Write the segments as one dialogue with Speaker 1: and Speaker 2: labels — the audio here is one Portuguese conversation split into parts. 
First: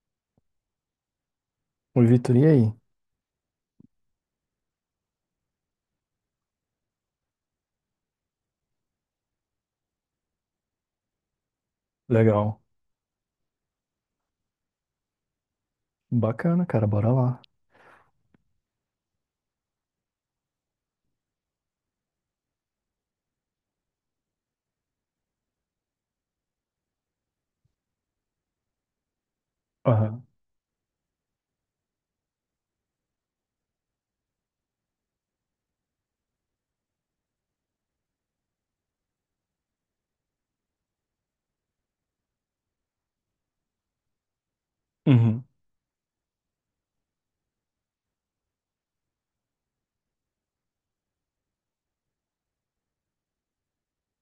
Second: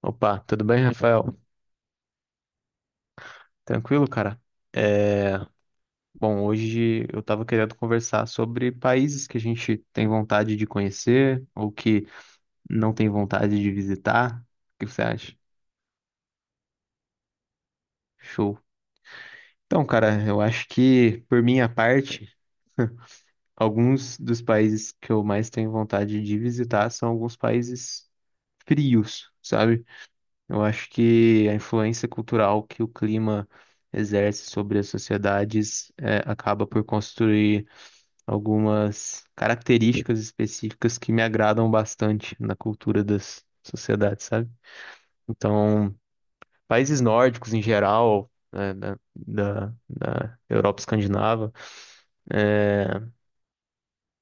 Speaker 1: Opa, tudo bem, Rafael?
Speaker 2: Oi, Vitor, e aí?
Speaker 1: Tranquilo, cara? É, bom, hoje eu tava querendo conversar sobre países que a gente tem vontade de conhecer ou que
Speaker 2: Legal.
Speaker 1: não tem vontade de visitar. O que você acha?
Speaker 2: Bacana, cara, bora lá.
Speaker 1: Show. Então, cara, eu acho que, por minha parte, alguns dos países que eu mais tenho vontade de visitar são alguns países frios, sabe?
Speaker 2: Aham.
Speaker 1: Eu acho que a influência cultural que o clima exerce sobre as sociedades, acaba por construir algumas características específicas que me agradam bastante na cultura das sociedades, sabe?
Speaker 2: Uhum.
Speaker 1: Então, países nórdicos em geral, né, da Europa escandinava, é,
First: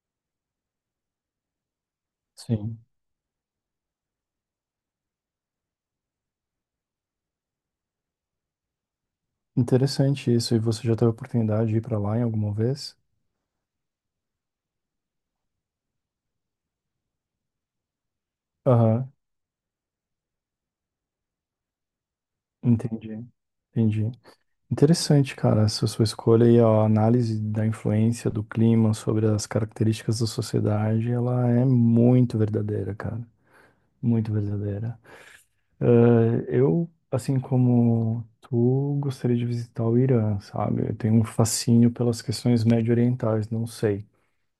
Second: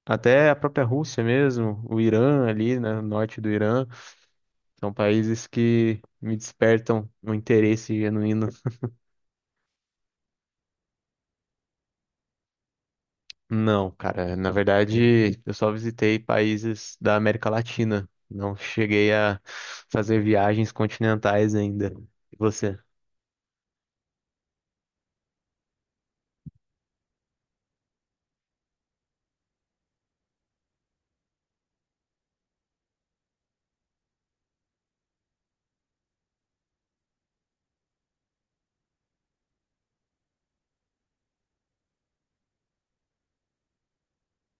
Speaker 1: até a própria Rússia mesmo, o Irã ali,
Speaker 2: Sim.
Speaker 1: né, o norte do Irã, são países que me despertam um interesse genuíno.
Speaker 2: Interessante isso. E você já teve a oportunidade de ir pra lá em alguma vez?
Speaker 1: Não, cara, na verdade, eu só visitei países da América Latina. Não cheguei
Speaker 2: Aham.
Speaker 1: a fazer viagens continentais ainda. E você?
Speaker 2: Entendi. Entendi. Interessante, cara, essa sua escolha e a análise da influência do clima sobre as características da sociedade, ela é muito verdadeira, cara. Muito verdadeira. Eu, assim como tu, gostaria de visitar o Irã, sabe? Eu tenho um fascínio pelas questões médio-orientais, não sei.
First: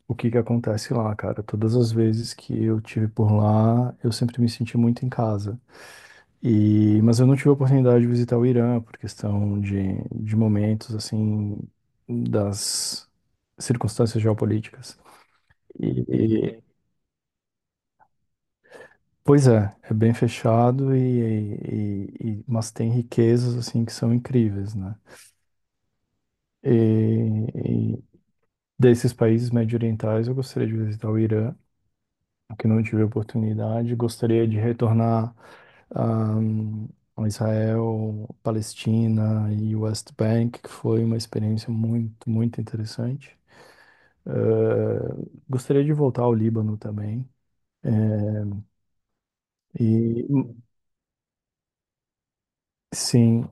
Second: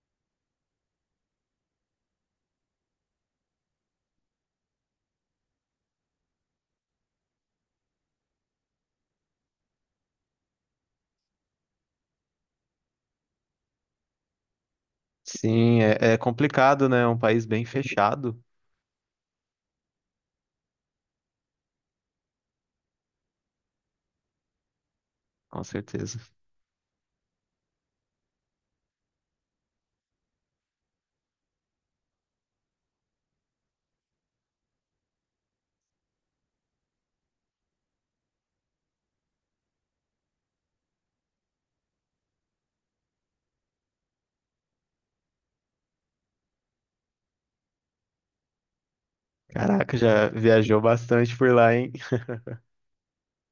Speaker 2: O que que acontece lá, cara? Todas as vezes que eu tive por lá, eu sempre me senti muito em casa. E, mas eu não tive a oportunidade de visitar o Irã por questão de momentos, assim, das circunstâncias geopolíticas.
Speaker 1: Sim,
Speaker 2: E,
Speaker 1: é, é
Speaker 2: e-
Speaker 1: complicado, né? É um país bem fechado,
Speaker 2: pois é, é bem fechado e, mas tem riquezas, assim, que são incríveis, né?
Speaker 1: com certeza.
Speaker 2: E, e desses países médio-orientais, eu gostaria de visitar o Irã, que não tive oportunidade. Gostaria de retornar ahm, a Israel, Palestina e West Bank, que foi uma experiência muito, muito interessante. Eh, Gostaria de voltar ao Líbano também. eh, E
Speaker 1: Caraca, já viajou bastante por lá, hein?
Speaker 2: sim,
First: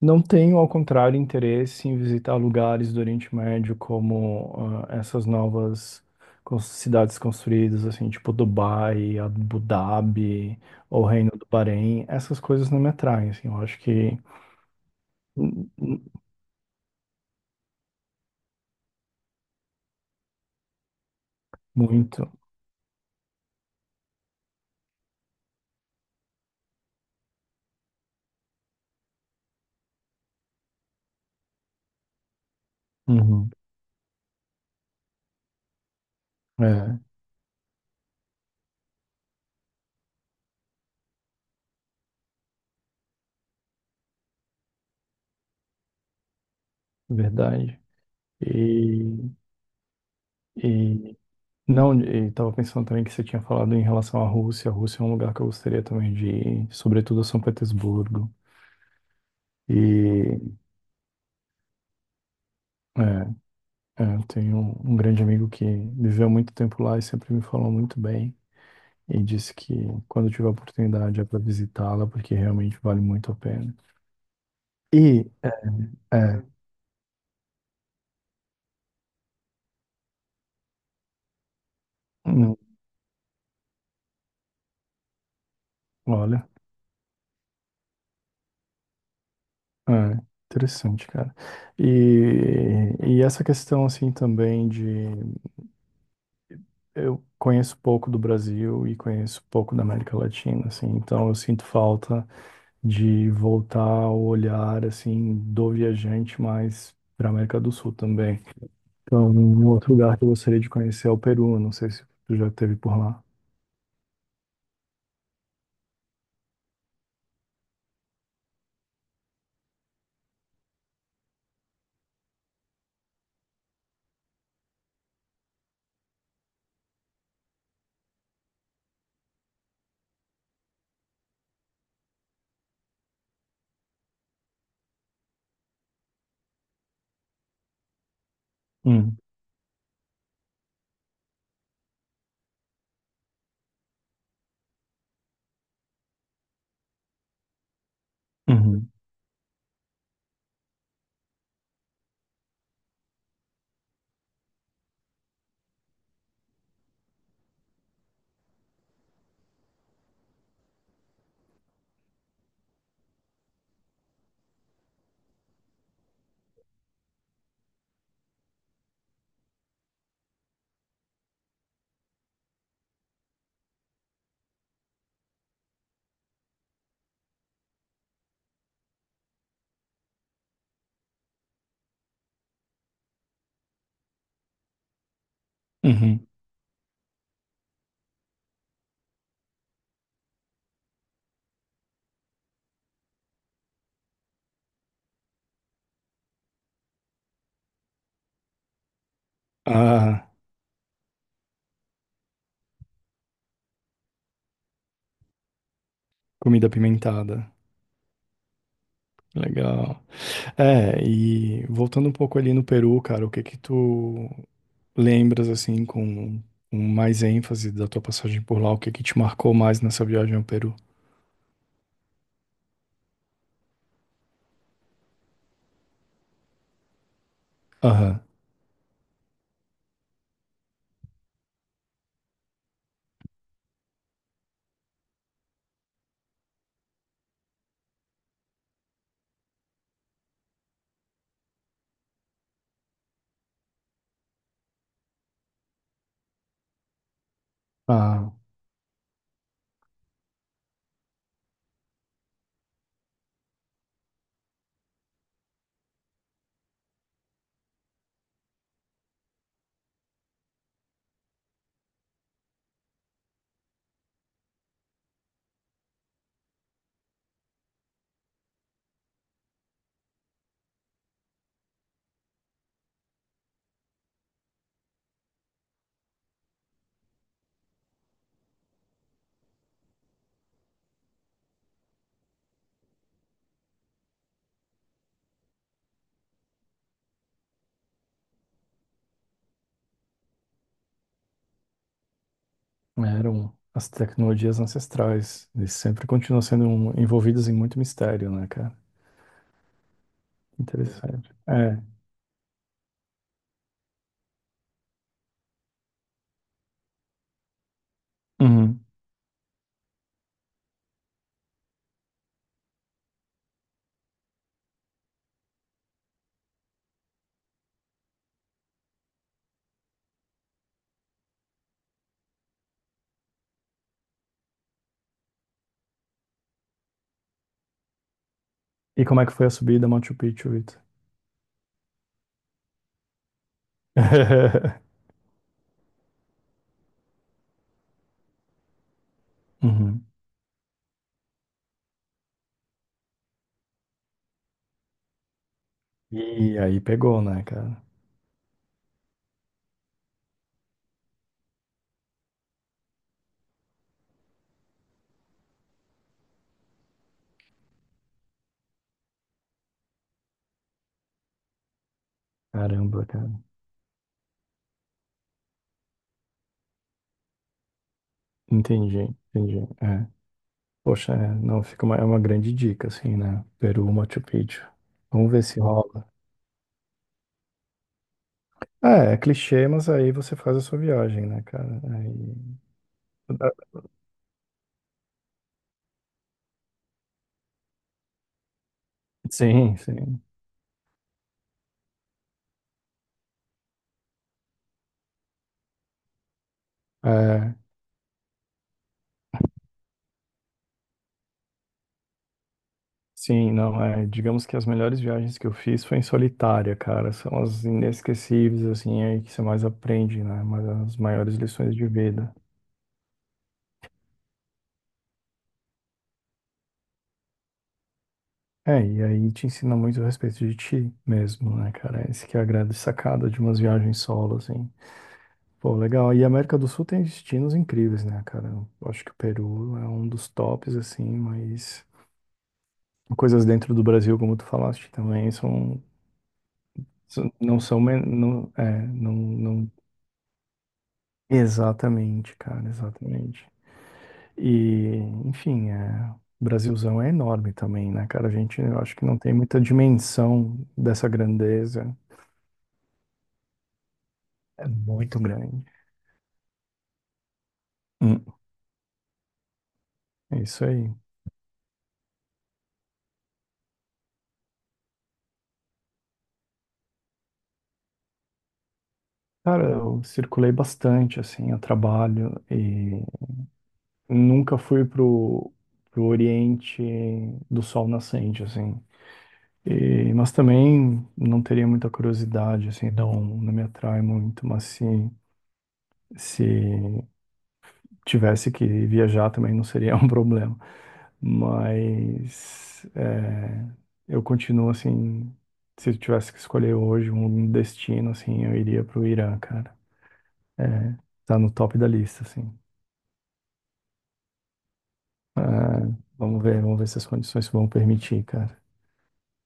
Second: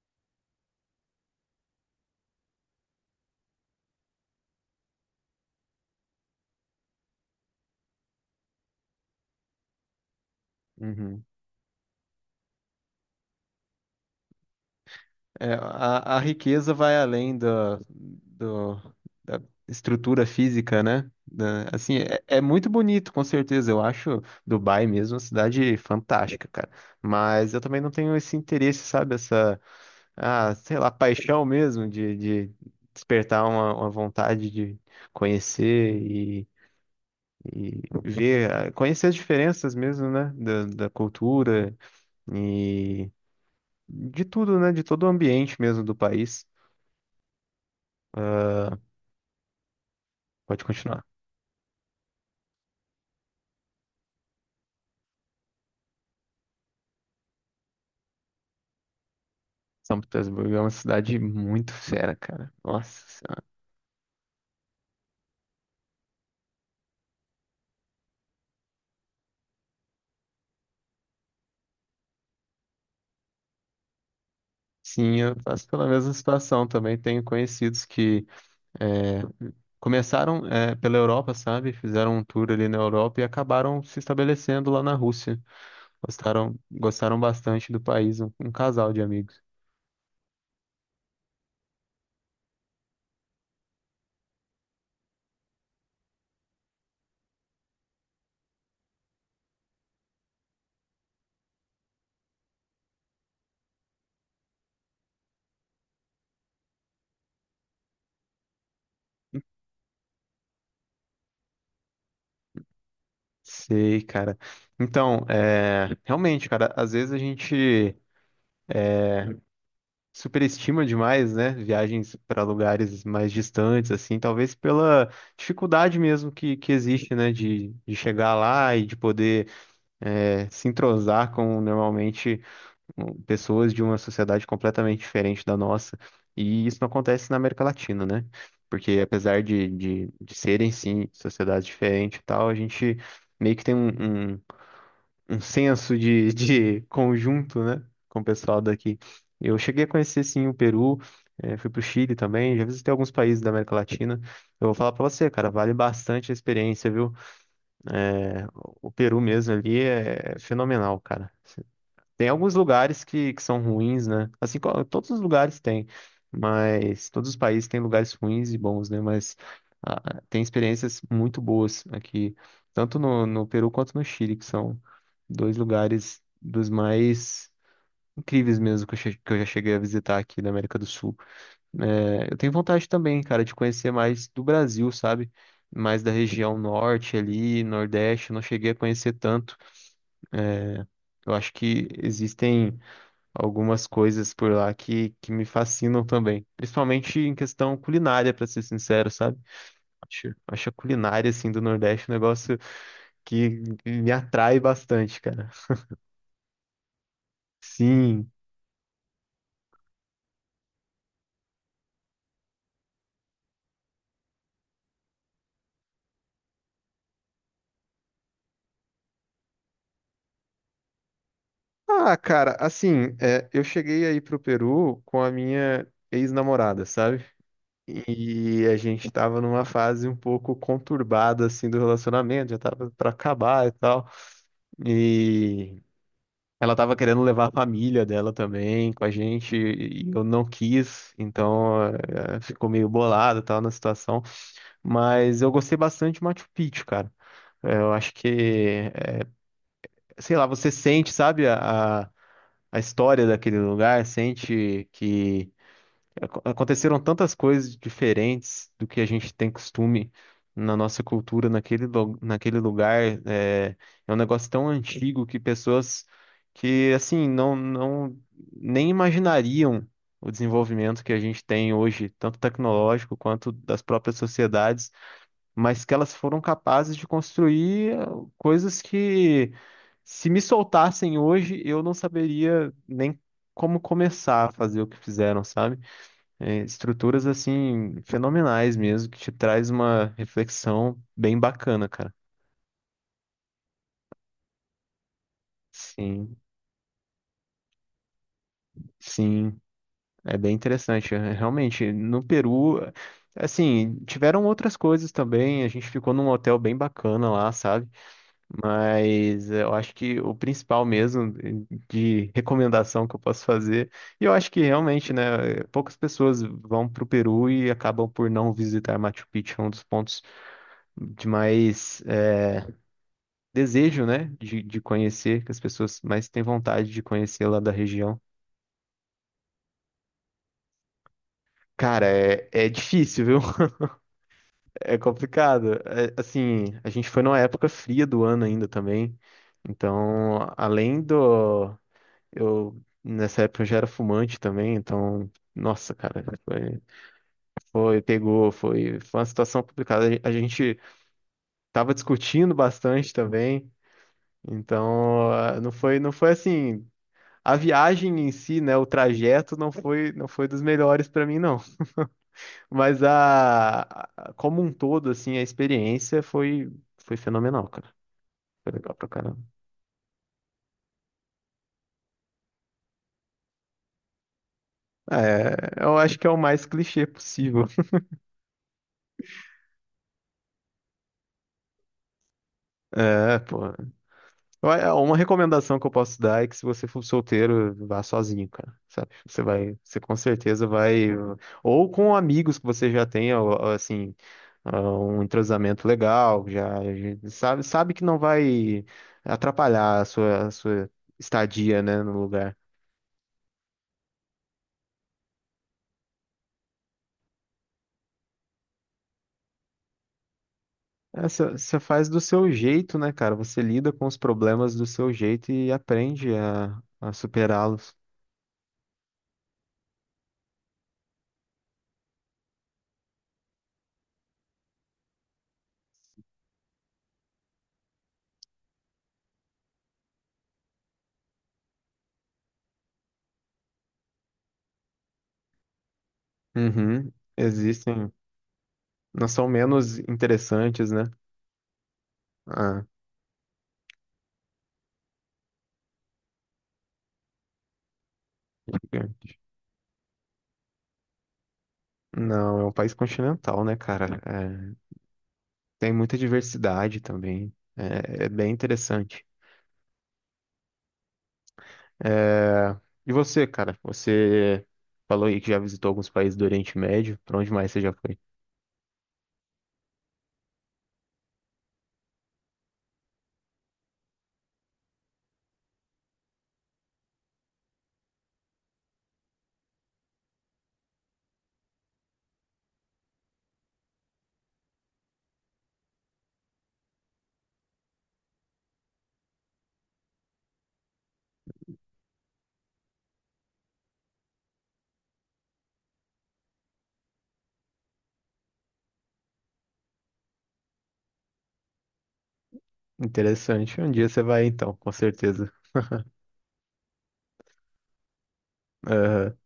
Speaker 2: não tenho, ao contrário, interesse em visitar lugares do Oriente Médio como ah, essas novas cidades construídas, assim, tipo Dubai, Abu Dhabi ou
Speaker 1: Uhum.
Speaker 2: Reino do Bahrein. Essas coisas não me atraem, assim, eu acho que
Speaker 1: É,
Speaker 2: hum, hum,
Speaker 1: a riqueza vai além do, da estrutura física, né? Assim, é,
Speaker 2: muito.
Speaker 1: é muito bonito, com certeza. Eu acho Dubai mesmo uma cidade fantástica, cara. Mas eu também não tenho esse interesse, sabe? Essa, ah, sei lá, paixão mesmo de despertar
Speaker 2: Uhum.
Speaker 1: uma vontade de conhecer
Speaker 2: É,
Speaker 1: e ver, ah, conhecer as diferenças mesmo, né? Da cultura e de tudo, né? De todo o ambiente mesmo do país.
Speaker 2: verdade.
Speaker 1: Ah,
Speaker 2: E,
Speaker 1: pode continuar.
Speaker 2: e não, e estava pensando também que você tinha falado em relação à Rússia. A Rússia é um lugar que eu gostaria também de ir, sobretudo a São Petersburgo.
Speaker 1: São Petersburgo
Speaker 2: E
Speaker 1: é uma cidade muito fera, cara.
Speaker 2: é,
Speaker 1: Nossa Senhora.
Speaker 2: é, eu tenho um grande amigo que viveu muito tempo lá e sempre me falou muito bem e disse que quando tiver oportunidade é para visitá-la porque realmente vale muito a pena.
Speaker 1: Sim,
Speaker 2: E
Speaker 1: eu
Speaker 2: é,
Speaker 1: passo pela mesma situação também. Tenho conhecidos que é, começaram pela Europa, sabe? Fizeram um tour
Speaker 2: hum,
Speaker 1: ali na Europa e acabaram se estabelecendo lá na Rússia.
Speaker 2: olha,
Speaker 1: Gostaram, gostaram bastante do país, um casal de amigos.
Speaker 2: é, interessante, cara. E essa questão assim também de eu conheço pouco do Brasil e conheço pouco da América Latina, assim, então eu sinto falta de voltar o olhar assim do viajante mais para a América do Sul também. Então, um outro lugar que eu gostaria de conhecer é o Peru. Não sei se tu já esteve por lá.
Speaker 1: Sei, cara. Então, é, realmente, cara, às vezes a gente superestima demais, né? Viagens para lugares mais distantes, assim, talvez pela dificuldade mesmo que existe, né? De chegar lá e de poder se entrosar com normalmente pessoas de uma sociedade completamente diferente da nossa. E isso não acontece na América Latina, né? Porque
Speaker 2: Hum,
Speaker 1: apesar de serem, sim, sociedades diferentes e tal, a gente meio que tem um senso de, de conjunto, né, com o pessoal
Speaker 2: uhum,
Speaker 1: daqui. Eu cheguei a conhecer, sim, o Peru, fui para o Chile também, já visitei alguns países da América Latina. Eu vou falar para você, cara, vale bastante a experiência, viu? O Peru mesmo ali é fenomenal, cara. Tem alguns lugares que são ruins, né? Assim, todos os lugares têm, mas todos os países têm lugares ruins e bons, né? Mas tem experiências muito boas aqui, tanto no Peru quanto no Chile, que são dois lugares dos mais incríveis mesmo que que eu já cheguei a visitar aqui na América do Sul. É, eu tenho vontade também, cara, de conhecer mais do Brasil, sabe? Mais da
Speaker 2: uhum.
Speaker 1: região norte ali, nordeste, eu não cheguei a conhecer tanto. Eu acho que existem algumas coisas por lá que me fascinam também. Principalmente em questão culinária, pra ser sincero, sabe?
Speaker 2: Ah,
Speaker 1: Acho a culinária, assim, do Nordeste um negócio que me atrai bastante, cara.
Speaker 2: comida apimentada.
Speaker 1: Sim.
Speaker 2: Legal. É, e voltando um pouco ali no Peru, cara, o que que tu lembras, assim, com mais ênfase da tua passagem por lá? O que que te marcou mais nessa viagem ao Peru?
Speaker 1: Ah, cara, assim, é, eu cheguei aí pro Peru com a minha ex-namorada, sabe?
Speaker 2: Aham.
Speaker 1: E a gente tava numa fase um pouco conturbada, assim, do relacionamento, já tava pra acabar e tal. E. Ela tava querendo levar a família dela também com a gente e eu não quis, então ficou meio bolado e tal na situação. Mas eu gostei bastante de Machu Picchu, cara. Eu acho que,
Speaker 2: Ah,
Speaker 1: eh, sei lá, você sente, sabe, a história daquele lugar, sente que aconteceram tantas coisas diferentes do que a gente tem costume na nossa cultura, naquele lugar. É, é um negócio tão antigo que pessoas que, assim, não nem imaginariam o desenvolvimento que a gente tem hoje, tanto tecnológico quanto das próprias sociedades, mas que elas foram capazes de construir coisas que, se me soltassem hoje, eu não saberia nem como começar a fazer o que fizeram, sabe? É, estruturas assim fenomenais mesmo, que te traz uma reflexão bem bacana, cara.
Speaker 2: eram as tecnologias ancestrais. Eles sempre
Speaker 1: Sim,
Speaker 2: continuam sendo envolvidos em muito mistério, né, cara?
Speaker 1: sim, é bem interessante.
Speaker 2: Interessante. É.
Speaker 1: Realmente, no Peru, assim, tiveram outras coisas também. A gente ficou num hotel bem bacana lá, sabe?
Speaker 2: Uhum.
Speaker 1: Mas eu acho que o principal mesmo de recomendação que eu posso fazer, e eu acho que realmente, né, poucas pessoas vão pro Peru e acabam por não visitar Machu Picchu, é um dos pontos de mais desejo, né, de conhecer, que as pessoas mais têm vontade de conhecer lá da região.
Speaker 2: E como é que foi a subida a Machu Picchu, Vitor?
Speaker 1: Cara, é, é difícil, viu? É complicado. É, assim, a gente foi numa época fria do ano ainda também.
Speaker 2: Uhum.
Speaker 1: Então, além do. Eu, nessa época eu já era fumante também, então. Nossa, cara,
Speaker 2: E aí pegou, né, cara?
Speaker 1: pegou, foi uma situação complicada. A gente tava discutindo bastante também, então não foi, não foi assim. A viagem em si, né, o trajeto não foi dos melhores para mim não, mas
Speaker 2: Caramba, cara.
Speaker 1: como um todo assim, a experiência foi fenomenal, cara. Foi legal
Speaker 2: Entendi,
Speaker 1: pra caramba.
Speaker 2: entendi. É. Poxa, é, não, fica uma, é uma grande dica, assim, né? Peru, Machu Picchu. Vamos ver se
Speaker 1: É, eu
Speaker 2: rola.
Speaker 1: acho que é o mais clichê possível.
Speaker 2: É, é clichê, mas aí você faz a sua viagem, né, cara? Aí...
Speaker 1: É, pô. Uma recomendação que eu posso dar é que se você for solteiro, vá sozinho, cara, sabe? Você
Speaker 2: Sim,
Speaker 1: vai, você com
Speaker 2: sim.
Speaker 1: certeza vai, ou com amigos que você já tenha, assim, ah, um entrosamento legal, já
Speaker 2: É,
Speaker 1: sabe, sabe que não vai atrapalhar a sua estadia, né, no lugar.
Speaker 2: sim, não, é. Digamos que as melhores viagens que eu fiz foi em solitária, cara. São as inesquecíveis, assim, aí que você mais aprende, né? Mas as
Speaker 1: É,
Speaker 2: maiores lições
Speaker 1: Você
Speaker 2: de
Speaker 1: faz do
Speaker 2: vida.
Speaker 1: seu jeito, né, cara? Você lida com os problemas do seu jeito e aprende a superá-los.
Speaker 2: É, e aí te ensina muito a respeito de ti mesmo, né, cara? Esse que é a grande sacada de umas viagens solo, assim. Pô, legal. E a América do Sul tem destinos incríveis, né, cara? Eu acho que o Peru é um dos tops, assim, mas coisas dentro do Brasil, como tu falaste também, são,
Speaker 1: Uhum.
Speaker 2: não são,
Speaker 1: Existem,
Speaker 2: não, é, não,
Speaker 1: não são
Speaker 2: não,
Speaker 1: menos interessantes, né?
Speaker 2: exatamente, cara,
Speaker 1: Ah,
Speaker 2: exatamente. E, enfim, é, o Brasilzão é enorme também, né, cara? A gente, eu acho que não tem muita dimensão dessa grandeza.
Speaker 1: Não, é um país continental, né, cara?
Speaker 2: É
Speaker 1: É,
Speaker 2: muito grande.
Speaker 1: tem muita diversidade também. É,
Speaker 2: Hum,
Speaker 1: é bem interessante.
Speaker 2: é isso aí.
Speaker 1: É, e você, cara? Você falou aí que já visitou alguns países do Oriente Médio. Pra onde mais você já foi?
Speaker 2: Cara, eu circulei bastante, assim, a trabalho e nunca fui pro Oriente do Sol Nascente, assim. E, mas também não teria muita curiosidade, assim, não, não me atrai muito, mas se tivesse que viajar também não seria um problema. Mas é, eu continuo, assim, se eu tivesse que escolher hoje um destino, assim, eu iria pro Irã, cara. É, tá no top da lista, assim.
Speaker 1: Interessante. Um dia você vai, então, com certeza.
Speaker 2: Ah, vamos ver se as condições vão permitir, cara.
Speaker 1: Aham.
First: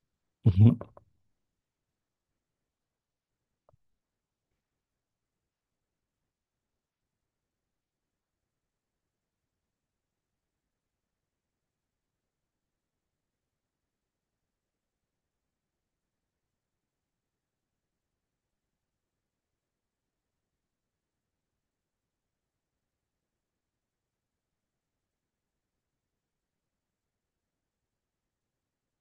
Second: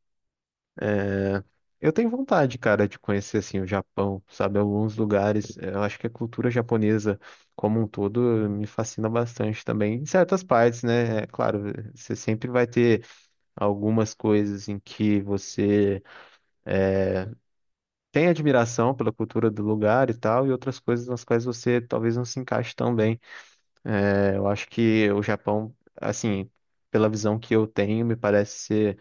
Speaker 2: Uhum.
Speaker 1: É, eu tenho vontade, cara, de conhecer, assim, o Japão, sabe? Alguns lugares. Eu acho que a cultura japonesa como um todo me fascina bastante também. Em certas partes, né? É claro, você sempre vai ter algumas coisas em que você tem admiração pela cultura do lugar e tal, e outras coisas nas quais você talvez não se encaixe tão bem. É, eu acho que o Japão, assim, pela visão que eu tenho, me parece ser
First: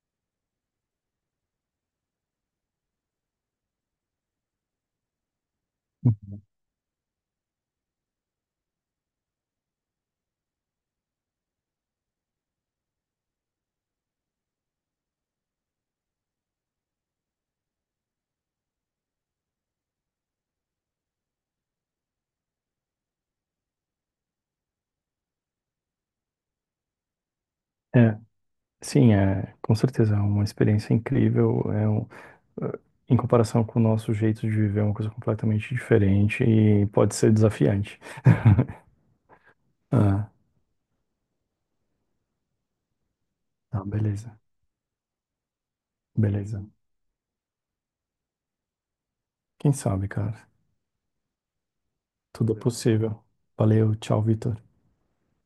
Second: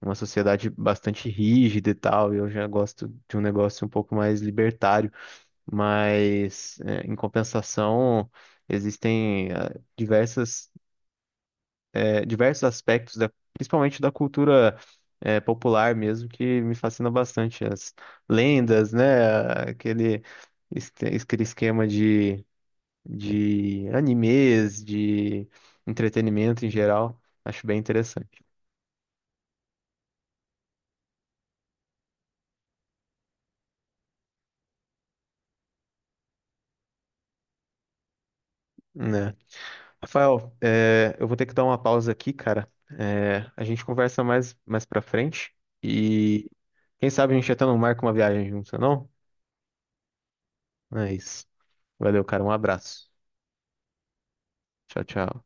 Speaker 1: uma sociedade bastante rígida e tal, e eu já gosto de um negócio um pouco mais libertário, mas é, em compensação. Existem diversas diversos aspectos, principalmente da cultura popular mesmo, que me fascina bastante. As lendas, né? Es- aquele esquema de animes, de entretenimento em geral. Acho bem
Speaker 2: É,
Speaker 1: interessante,
Speaker 2: sim, é, com certeza, é uma experiência incrível, é um, eh, em comparação com o nosso jeito de viver, é uma coisa completamente diferente e pode ser desafiante.
Speaker 1: né?
Speaker 2: Ah,
Speaker 1: Rafael, é, eu vou ter que dar uma pausa aqui, cara. É, a
Speaker 2: tá,
Speaker 1: gente conversa
Speaker 2: beleza,
Speaker 1: mais, mais pra frente e
Speaker 2: beleza.
Speaker 1: quem sabe a gente até não marca uma viagem junto, não?
Speaker 2: Quem sabe, cara?
Speaker 1: É isso. Valeu, cara. Um
Speaker 2: Tudo é
Speaker 1: abraço.
Speaker 2: possível. Valeu, tchau, Vitor.
Speaker 1: Tchau, tchau.